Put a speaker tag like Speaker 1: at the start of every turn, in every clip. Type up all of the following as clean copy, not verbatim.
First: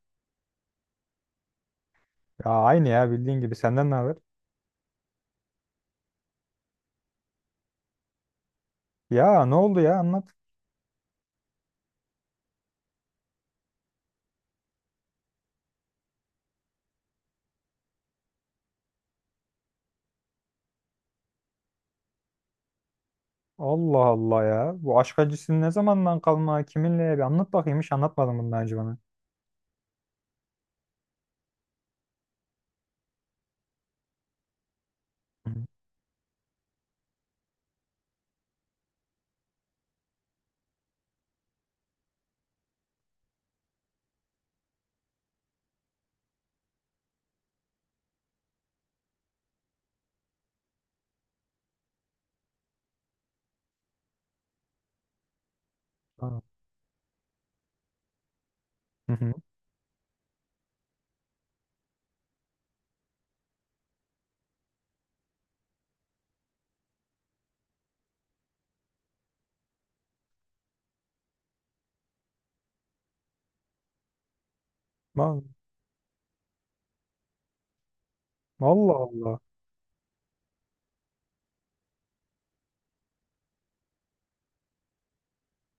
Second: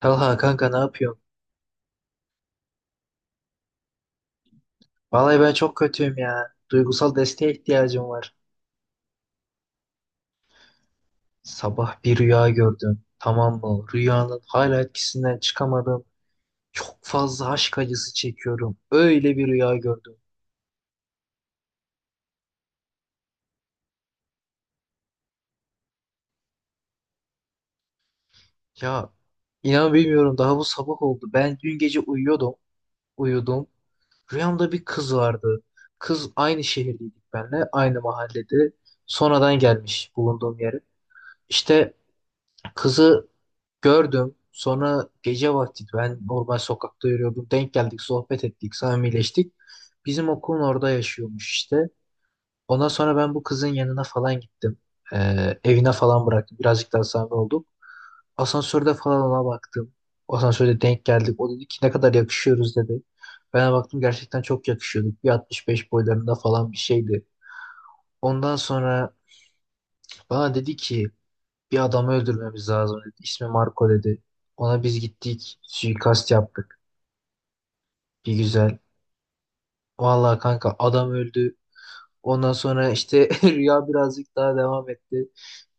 Speaker 1: Talha kanka ne yapıyorsun?
Speaker 2: Ya aynı ya bildiğin gibi senden ne haber?
Speaker 1: Vallahi ben çok kötüyüm ya. Duygusal desteğe ihtiyacım var.
Speaker 2: Ya ne oldu ya anlat.
Speaker 1: Sabah bir rüya gördüm. Tamam mı? Rüyanın hala etkisinden çıkamadım. Çok fazla aşk acısı çekiyorum. Öyle bir rüya gördüm.
Speaker 2: Allah Allah ya. Bu aşk acısı ne zamandan kalma kiminle bir anlat bakayım hiç anlatmadın bundan önce bana.
Speaker 1: Ya inan bilmiyorum, daha bu sabah oldu. Ben dün gece uyuyordum. Uyudum. Rüyamda bir kız
Speaker 2: Hı hı.
Speaker 1: vardı. Kız aynı şehirdeydik benle, aynı mahallede. Sonradan gelmiş bulunduğum yere. İşte kızı Gördüm. Sonra gece vakti ben normal sokakta yürüyordum. Denk geldik, sohbet ettik, samimileştik. Bizim okulun orada yaşıyormuş işte. Ondan sonra ben bu kızın yanına falan gittim. Evine falan
Speaker 2: Tamam.
Speaker 1: bıraktım. Birazcık daha samimi olduk. Asansörde
Speaker 2: Hı
Speaker 1: falan
Speaker 2: hı.
Speaker 1: ona baktım. Asansörde denk geldik. O dedi ki ne kadar yakışıyoruz dedi. Ben de baktım, gerçekten çok yakışıyorduk. Bir 65 boylarında falan bir şeydi. Ondan sonra bana dedi ki bir adamı öldürmemiz lazım dedi. İsmi Marco dedi. Ona biz
Speaker 2: Va-
Speaker 1: gittik. Suikast yaptık. Bir güzel.
Speaker 2: Allah Allah.
Speaker 1: Vallahi kanka adam öldü. Ondan sonra işte rüya birazcık daha devam etti.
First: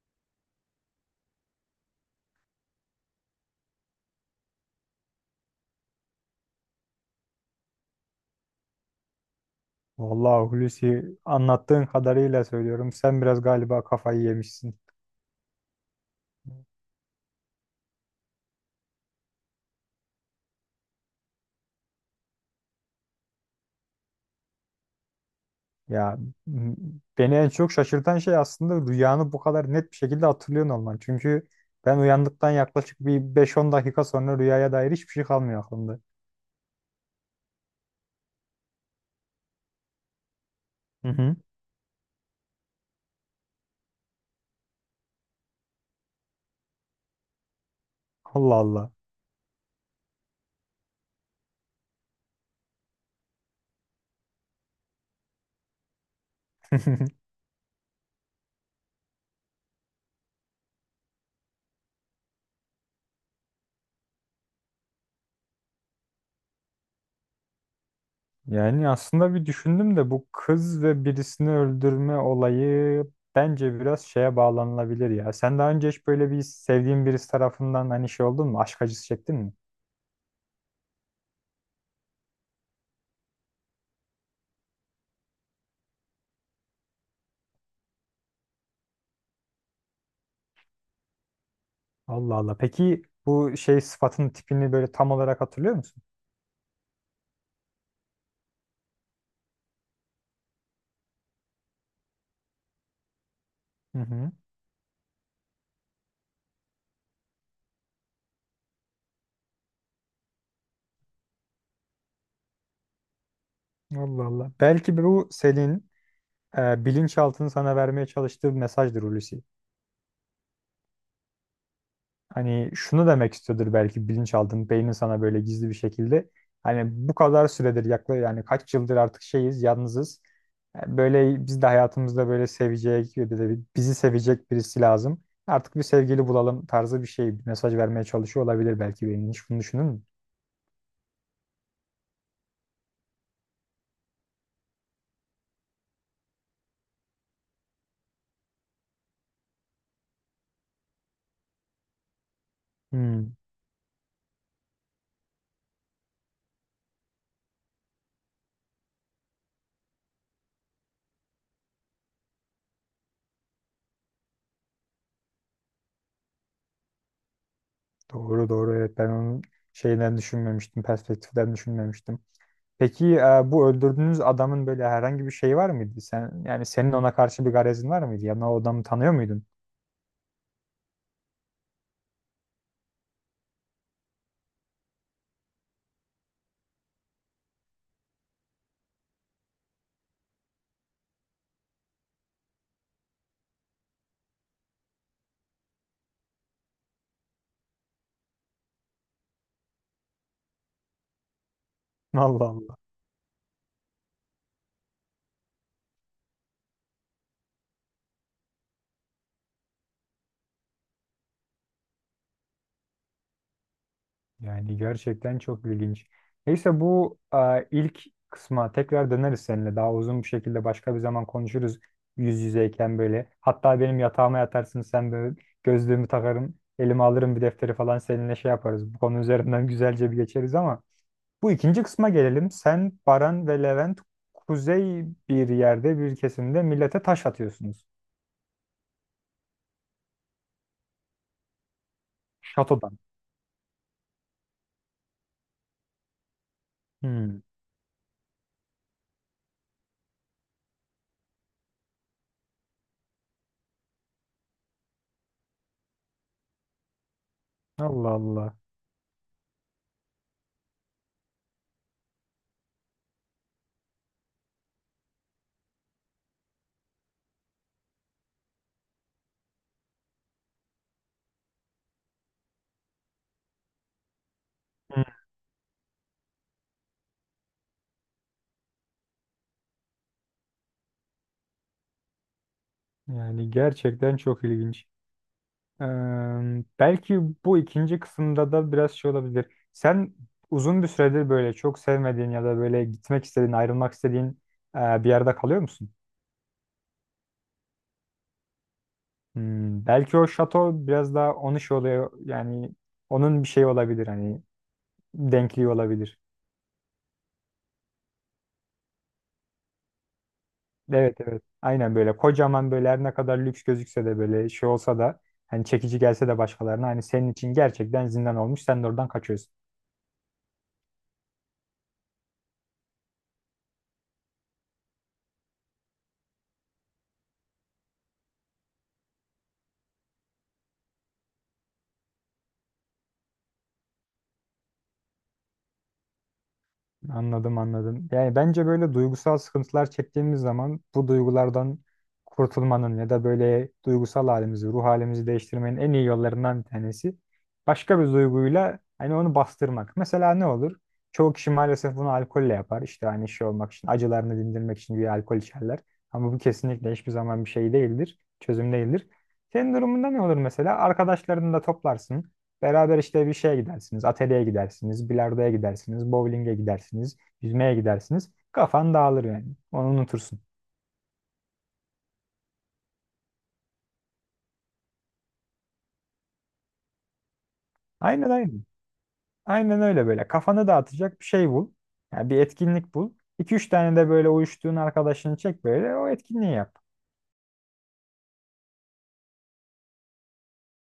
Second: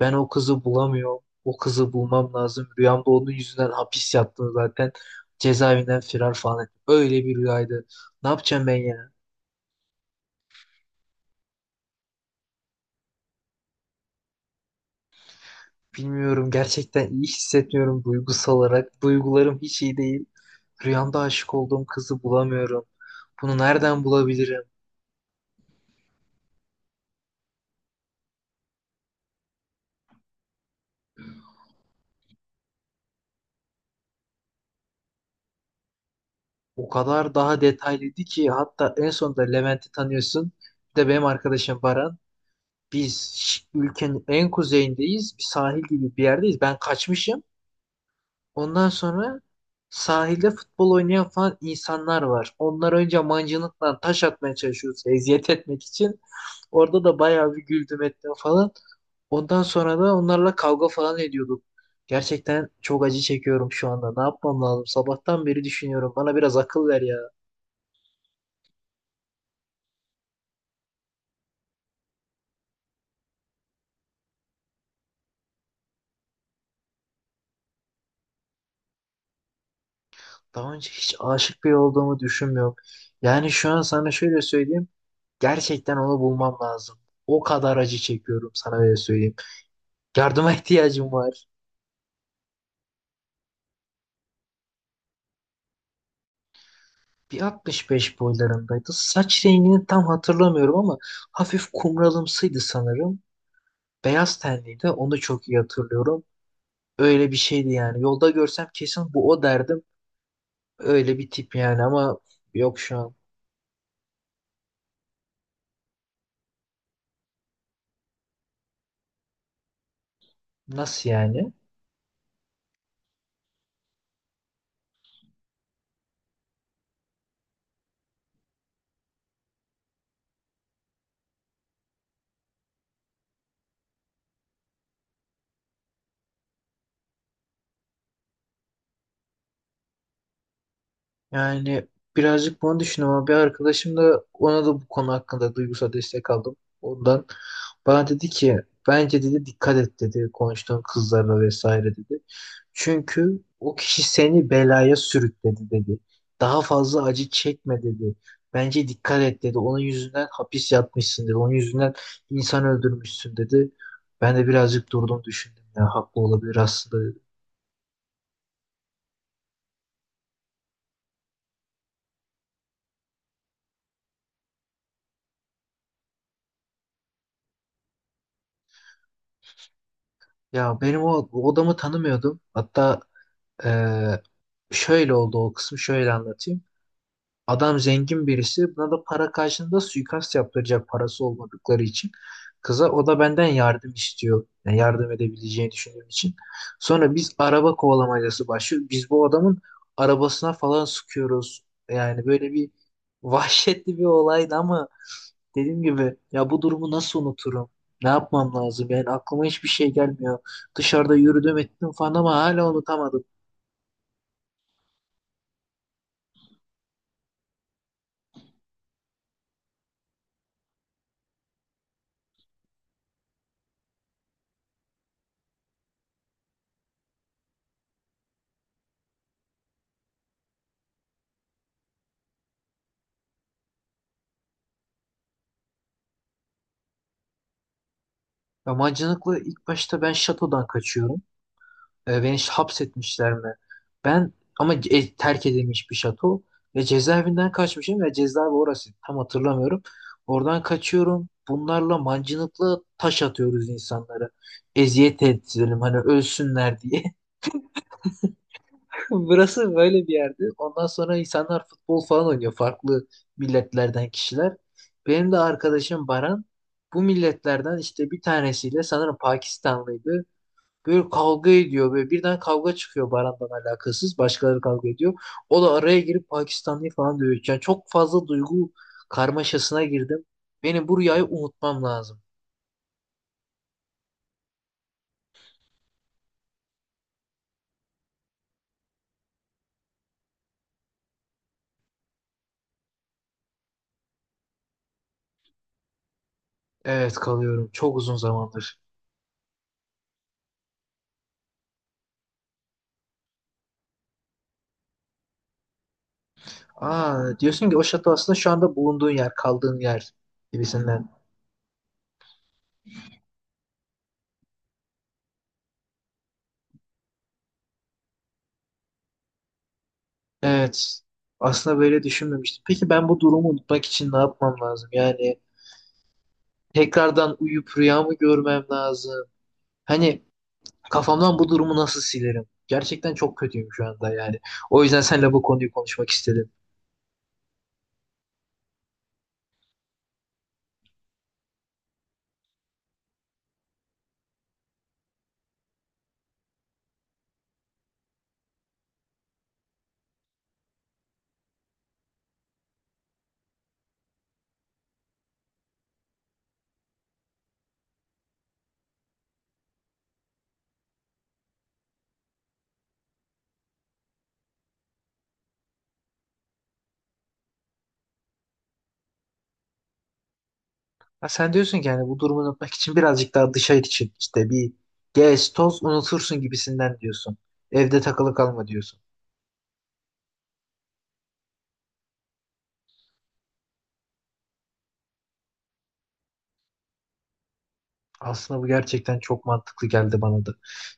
Speaker 1: Ben o kızı bulamıyorum. O kızı bulmam lazım. Rüyamda onun yüzünden hapis yattım zaten. Cezaevinden firar falan ettim. Öyle bir rüyaydı. Ne yapacağım ben ya?
Speaker 2: Vallahi Hulusi anlattığın kadarıyla söylüyorum. Sen biraz galiba kafayı yemişsin.
Speaker 1: Bilmiyorum. Gerçekten iyi hissetmiyorum duygusal olarak. Duygularım hiç iyi değil. Rüyamda aşık olduğum kızı bulamıyorum. Bunu nereden bulabilirim?
Speaker 2: Ya m- beni en çok şaşırtan şey aslında rüyanı bu kadar net bir şekilde hatırlıyorsun olman. Çünkü ben uyandıktan yaklaşık bir beş on dakika sonra rüyaya dair hiçbir şey kalmıyor aklımda.
Speaker 1: O kadar daha detaylıydı ki hatta en sonunda Levent'i tanıyorsun. Bir de
Speaker 2: Hı
Speaker 1: benim
Speaker 2: hı.
Speaker 1: arkadaşım Baran. Ülkenin en kuzeyindeyiz. Bir sahil gibi bir yerdeyiz. Ben kaçmışım.
Speaker 2: Allah
Speaker 1: Ondan
Speaker 2: Allah.
Speaker 1: sonra sahilde futbol oynayan falan insanlar var. Onlar önce mancınıkla taş atmaya çalışıyoruz. Eziyet etmek için. Orada da bayağı bir güldüm ettim falan. Ondan sonra da onlarla kavga falan ediyorduk. Gerçekten çok acı çekiyorum şu anda. Ne yapmam lazım? Sabahtan beri düşünüyorum. Bana biraz akıl ver ya.
Speaker 2: Yani aslında bir düşündüm de bu kız ve birisini öldürme olayı bence biraz şeye bağlanılabilir ya. Sen daha önce hiç böyle bir sevdiğin birisi tarafından hani şey oldun mu? Aşk acısı çektin mi?
Speaker 1: Daha önce hiç aşık biri olduğumu düşünmüyorum. Yani şu an sana şöyle söyleyeyim. Gerçekten onu bulmam lazım. O kadar acı çekiyorum sana öyle söyleyeyim. Yardıma ihtiyacım var.
Speaker 2: Allah Allah. Peki bu şey sıfatın tipini böyle tam olarak hatırlıyor musun?
Speaker 1: Bir 65 boylarındaydı. Saç rengini tam hatırlamıyorum ama hafif kumralımsıydı sanırım.
Speaker 2: Hı hı.
Speaker 1: Beyaz tenliydi. Onu çok iyi hatırlıyorum. Öyle bir şeydi yani. Yolda görsem kesin bu o derdim. Öyle bir tip yani ama yok şu an.
Speaker 2: Allah Allah. Belki bu senin bilinçaltının sana vermeye çalıştığı bir mesajdır Hulusi.
Speaker 1: Nasıl yani?
Speaker 2: Hani şunu demek istiyordur belki bilinçaltın, beynin sana böyle gizli bir şekilde. Hani bu kadar süredir yaklaşık yani kaç yıldır artık şeyiz, yalnızız. Yani böyle biz de hayatımızda böyle sevecek, bir de bizi sevecek birisi lazım. Artık bir sevgili bulalım tarzı bir şey, bir mesaj vermeye çalışıyor olabilir belki beynin. Hiç bunu düşündün mü?
Speaker 1: Yani birazcık bunu düşündüm ama bir arkadaşım da, ona da bu konu hakkında duygusal destek aldım. Ondan bana dedi ki bence dedi dikkat et dedi konuştuğun kızlarla vesaire dedi.
Speaker 2: Hmm,
Speaker 1: Çünkü o kişi seni belaya sürükledi dedi. Daha fazla acı çekme dedi. Bence dikkat et dedi. Onun yüzünden hapis yatmışsın dedi. Onun yüzünden insan öldürmüşsün dedi. Ben de birazcık durdum düşündüm ya haklı olabilir aslında dedi.
Speaker 2: doğru doğru evet ben onun şeyden düşünmemiştim, perspektiften düşünmemiştim. Peki bu öldürdüğünüz adamın böyle herhangi bir şeyi var mıydı? Sen yani senin ona karşı bir garezin var mıydı? Yani o adamı tanıyor muydun?
Speaker 1: Ya benim o adamı tanımıyordum. Hatta Ee, şöyle oldu, o kısmı şöyle anlatayım. Adam zengin birisi, buna da para karşılığında suikast yaptıracak parası olmadıkları için. Kıza o da benden yardım istiyor. Yani yardım edebileceğini düşündüğüm için. Sonra biz araba kovalamacası başlıyor. Biz bu adamın arabasına falan sıkıyoruz. Yani
Speaker 2: Allah
Speaker 1: böyle bir
Speaker 2: Allah.
Speaker 1: vahşetli bir olaydı ama dediğim gibi ya bu durumu nasıl unuturum? Ne yapmam lazım? Yani aklıma hiçbir şey gelmiyor. Dışarıda yürüdüm ettim falan ama hala unutamadım.
Speaker 2: Yani gerçekten çok ilginç. Neyse bu ilk kısma tekrar döneriz seninle. Daha uzun bir şekilde başka bir zaman konuşuruz yüz yüzeyken böyle. Hatta benim yatağıma yatarsın sen böyle gözlüğümü takarım, elime alırım bir defteri falan seninle şey yaparız. Bu konu üzerinden güzelce bir geçeriz ama bu ikinci kısma gelelim. Sen, Baran ve Levent kuzey bir yerde bir kesimde millete taş atıyorsunuz.
Speaker 1: Yabancılıkla ilk başta ben şatodan kaçıyorum.
Speaker 2: Şatodan.
Speaker 1: Hapsetmişler mi? Ben ama terk edilmiş bir şato ve
Speaker 2: Hmm.
Speaker 1: cezaevinden kaçmışım ve cezaevi orası tam hatırlamıyorum. Oradan kaçıyorum. Bunlarla mancınıkla taş atıyoruz insanlara. Eziyet edelim hani ölsünler diye.
Speaker 2: Allah Allah.
Speaker 1: Burası böyle bir yerdi. Ondan sonra insanlar futbol falan oynuyor. Farklı milletlerden kişiler. Benim de arkadaşım Baran bu milletlerden işte bir tanesiyle, sanırım Pakistanlıydı. Böyle kavga ediyor ve birden kavga çıkıyor Baran'dan alakasız. Başkaları kavga
Speaker 2: Hmm.
Speaker 1: ediyor. O da araya girip Pakistanlıyı falan dövüyor. Yani çok fazla duygu karmaşasına girdim. Benim bu rüyayı unutmam lazım.
Speaker 2: Yani gerçekten çok ilginç. Eee, Belki bu ikinci kısımda da biraz şey olabilir. Sen uzun bir süredir böyle çok sevmediğin ya da böyle gitmek istediğin, ayrılmak istediğin bir yerde kalıyor musun?
Speaker 1: Evet kalıyorum. Çok uzun zamandır.
Speaker 2: Hmm, belki o şato biraz daha onun şey oluyor yani onun bir şeyi olabilir hani denkliği olabilir.
Speaker 1: Aa, diyorsun ki o şato aslında şu anda bulunduğun yer, kaldığın yer gibisinden.
Speaker 2: Evet evet aynen böyle kocaman böyle her ne kadar lüks gözükse de böyle şey olsa da hani çekici gelse de başkalarına hani senin için gerçekten zindan olmuş sen de oradan kaçıyorsun.
Speaker 1: Evet. Aslında böyle düşünmemiştim. Peki ben bu durumu unutmak için ne yapmam lazım? Yani tekrardan uyup rüyamı görmem lazım. Hani kafamdan bu durumu nasıl silerim? Gerçekten çok kötüyüm şu anda yani. O yüzden seninle bu konuyu konuşmak istedim.
Speaker 2: Anladım anladım. Yani bence böyle duygusal sıkıntılar çektiğimiz zaman bu duygulardan kurtulmanın ya da böyle duygusal halimizi, ruh halimizi değiştirmenin en iyi yollarından bir tanesi başka bir duyguyla hani onu bastırmak. Mesela ne olur? Çoğu kişi maalesef bunu alkolle yapar. İşte hani şey olmak için, acılarını dindirmek için bir alkol içerler. Ama bu kesinlikle hiçbir zaman bir şey değildir, çözüm değildir. Senin durumunda ne olur mesela? Arkadaşlarını da toplarsın. Beraber işte bir şeye gidersiniz, atölyeye gidersiniz, bilardoya gidersiniz, bowling'e gidersiniz, yüzmeye gidersiniz. Kafan dağılır yani. Onu unutursun.
Speaker 1: Ha, sen diyorsun ki yani bu durumu unutmak için birazcık daha dışarı için işte bir gez toz unutursun gibisinden diyorsun. Evde
Speaker 2: Aynen
Speaker 1: takılı
Speaker 2: aynen.
Speaker 1: kalma diyorsun.
Speaker 2: Aynen öyle böyle. Kafanı dağıtacak bir şey bul. Yani bir etkinlik bul. İki üç tane de böyle uyuştuğun arkadaşını çek böyle o etkinliği yap.
Speaker 1: Aslında bu gerçekten çok mantıklı geldi bana da.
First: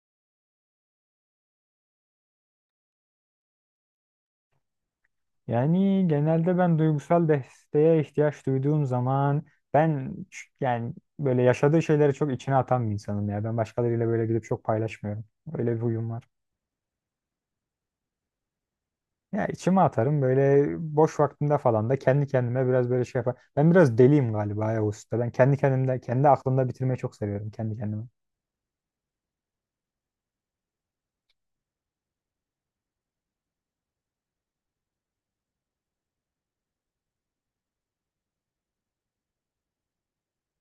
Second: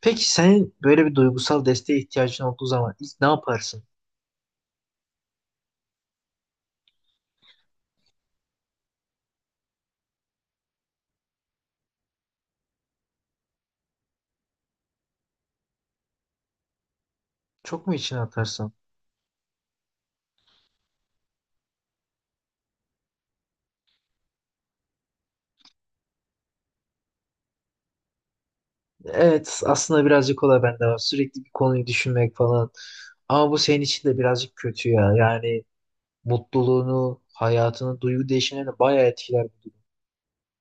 Speaker 1: Peki senin böyle bir duygusal desteğe ihtiyacın olduğu zaman ilk ne yaparsın?
Speaker 2: Yani genelde ben duygusal desteğe ihtiyaç duyduğum zaman ben yani böyle yaşadığı şeyleri çok içine atan bir insanım ya. Ben başkalarıyla böyle gidip çok paylaşmıyorum. Öyle bir huyum var.
Speaker 1: Çok mu içine atarsın?
Speaker 2: Ya içime atarım böyle boş vaktimde falan da kendi kendime biraz böyle şey yapar. Ben biraz deliyim galiba ya usta. Ben kendi kendimde kendi aklımda bitirmeyi çok seviyorum kendi kendime.
Speaker 1: Evet, aslında birazcık o da bende var. Sürekli bir konuyu düşünmek falan. Ama bu senin için de birazcık kötü ya. Yani mutluluğunu, hayatını, duygu değişimlerini bayağı etkiler bu.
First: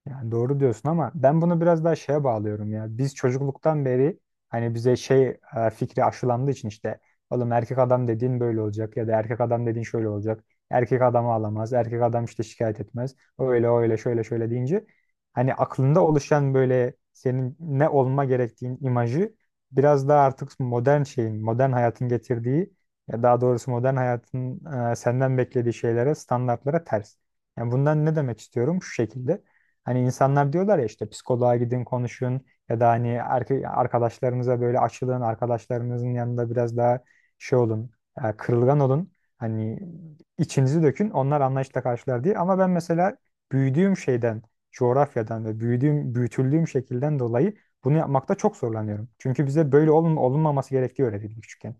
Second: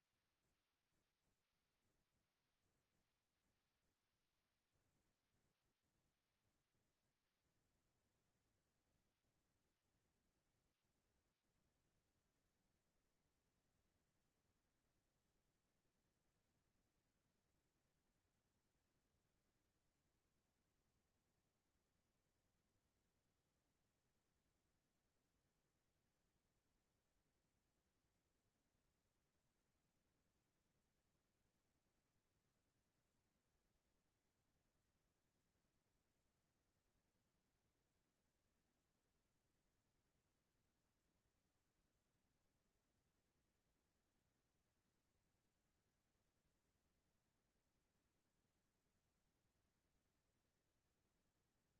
Speaker 2: Yani doğru diyorsun ama ben bunu biraz daha şeye bağlıyorum ya. Biz çocukluktan beri hani bize şey fikri aşılandığı için işte oğlum erkek adam dediğin böyle olacak ya da erkek adam dediğin şöyle olacak. Erkek adamı alamaz. Erkek adam işte şikayet etmez. Öyle öyle şöyle şöyle deyince hani aklında oluşan böyle senin ne olma gerektiğin imajı biraz daha artık modern şeyin, modern hayatın getirdiği ya daha doğrusu modern hayatın senden beklediği şeylere, standartlara ters. Yani bundan ne demek istiyorum? Şu şekilde. Hani insanlar diyorlar ya işte psikoloğa gidin konuşun ya da hani arkadaşlarınıza böyle açılın, arkadaşlarınızın yanında biraz daha şey olun, kırılgan olun. Hani içinizi dökün, onlar anlayışla karşılar diye. Ama ben mesela büyüdüğüm şeyden, coğrafyadan ve büyüdüğüm, büyütüldüğüm şekilden dolayı bunu yapmakta çok zorlanıyorum. Çünkü bize böyle olun, olunmaması gerektiği öğretildi küçükken.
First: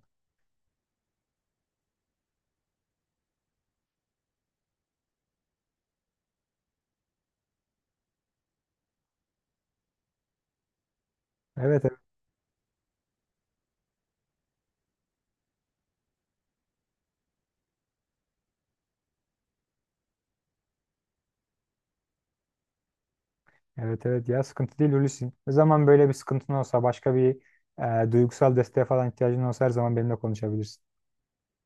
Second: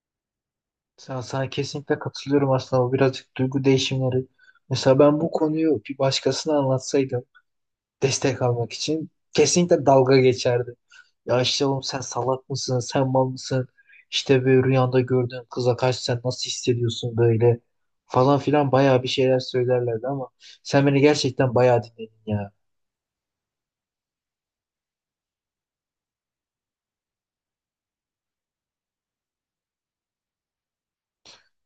Speaker 1: Sana kesinlikle katılıyorum, aslında bu birazcık duygu değişimleri. Mesela ben bu konuyu bir başkasına anlatsaydım destek almak için kesinlikle dalga geçerdi. Ya işte oğlum
Speaker 2: Evet, evet,
Speaker 1: sen salak mısın, sen mal mısın? İşte böyle rüyanda gördüğün kıza karşı sen nasıl hissediyorsun böyle falan filan bayağı bir şeyler söylerlerdi ama sen beni gerçekten bayağı dinledin ya.
Speaker 2: evet, evet ya sıkıntı değil Hulusi. Ne zaman böyle bir sıkıntın olsa başka bir duygusal desteğe falan ihtiyacın olsa her zaman benimle konuşabilirsin.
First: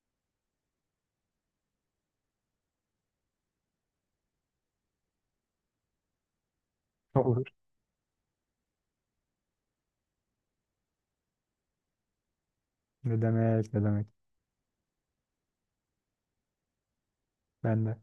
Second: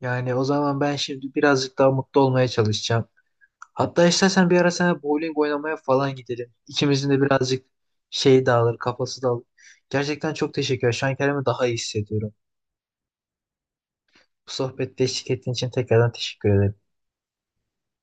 Speaker 1: Yani o zaman ben şimdi birazcık daha mutlu olmaya çalışacağım. Hatta istersen bir ara sana bowling oynamaya falan gidelim. İkimizin de
Speaker 2: Olur.
Speaker 1: birazcık şey dağılır, kafası dağılır. Gerçekten çok teşekkür ederim. Şu an kendimi daha iyi hissediyorum.
Speaker 2: Ne demek, ne demek.
Speaker 1: Bu sohbette eşlik ettiğin için tekrardan teşekkür ederim.
Speaker 2: Ben de.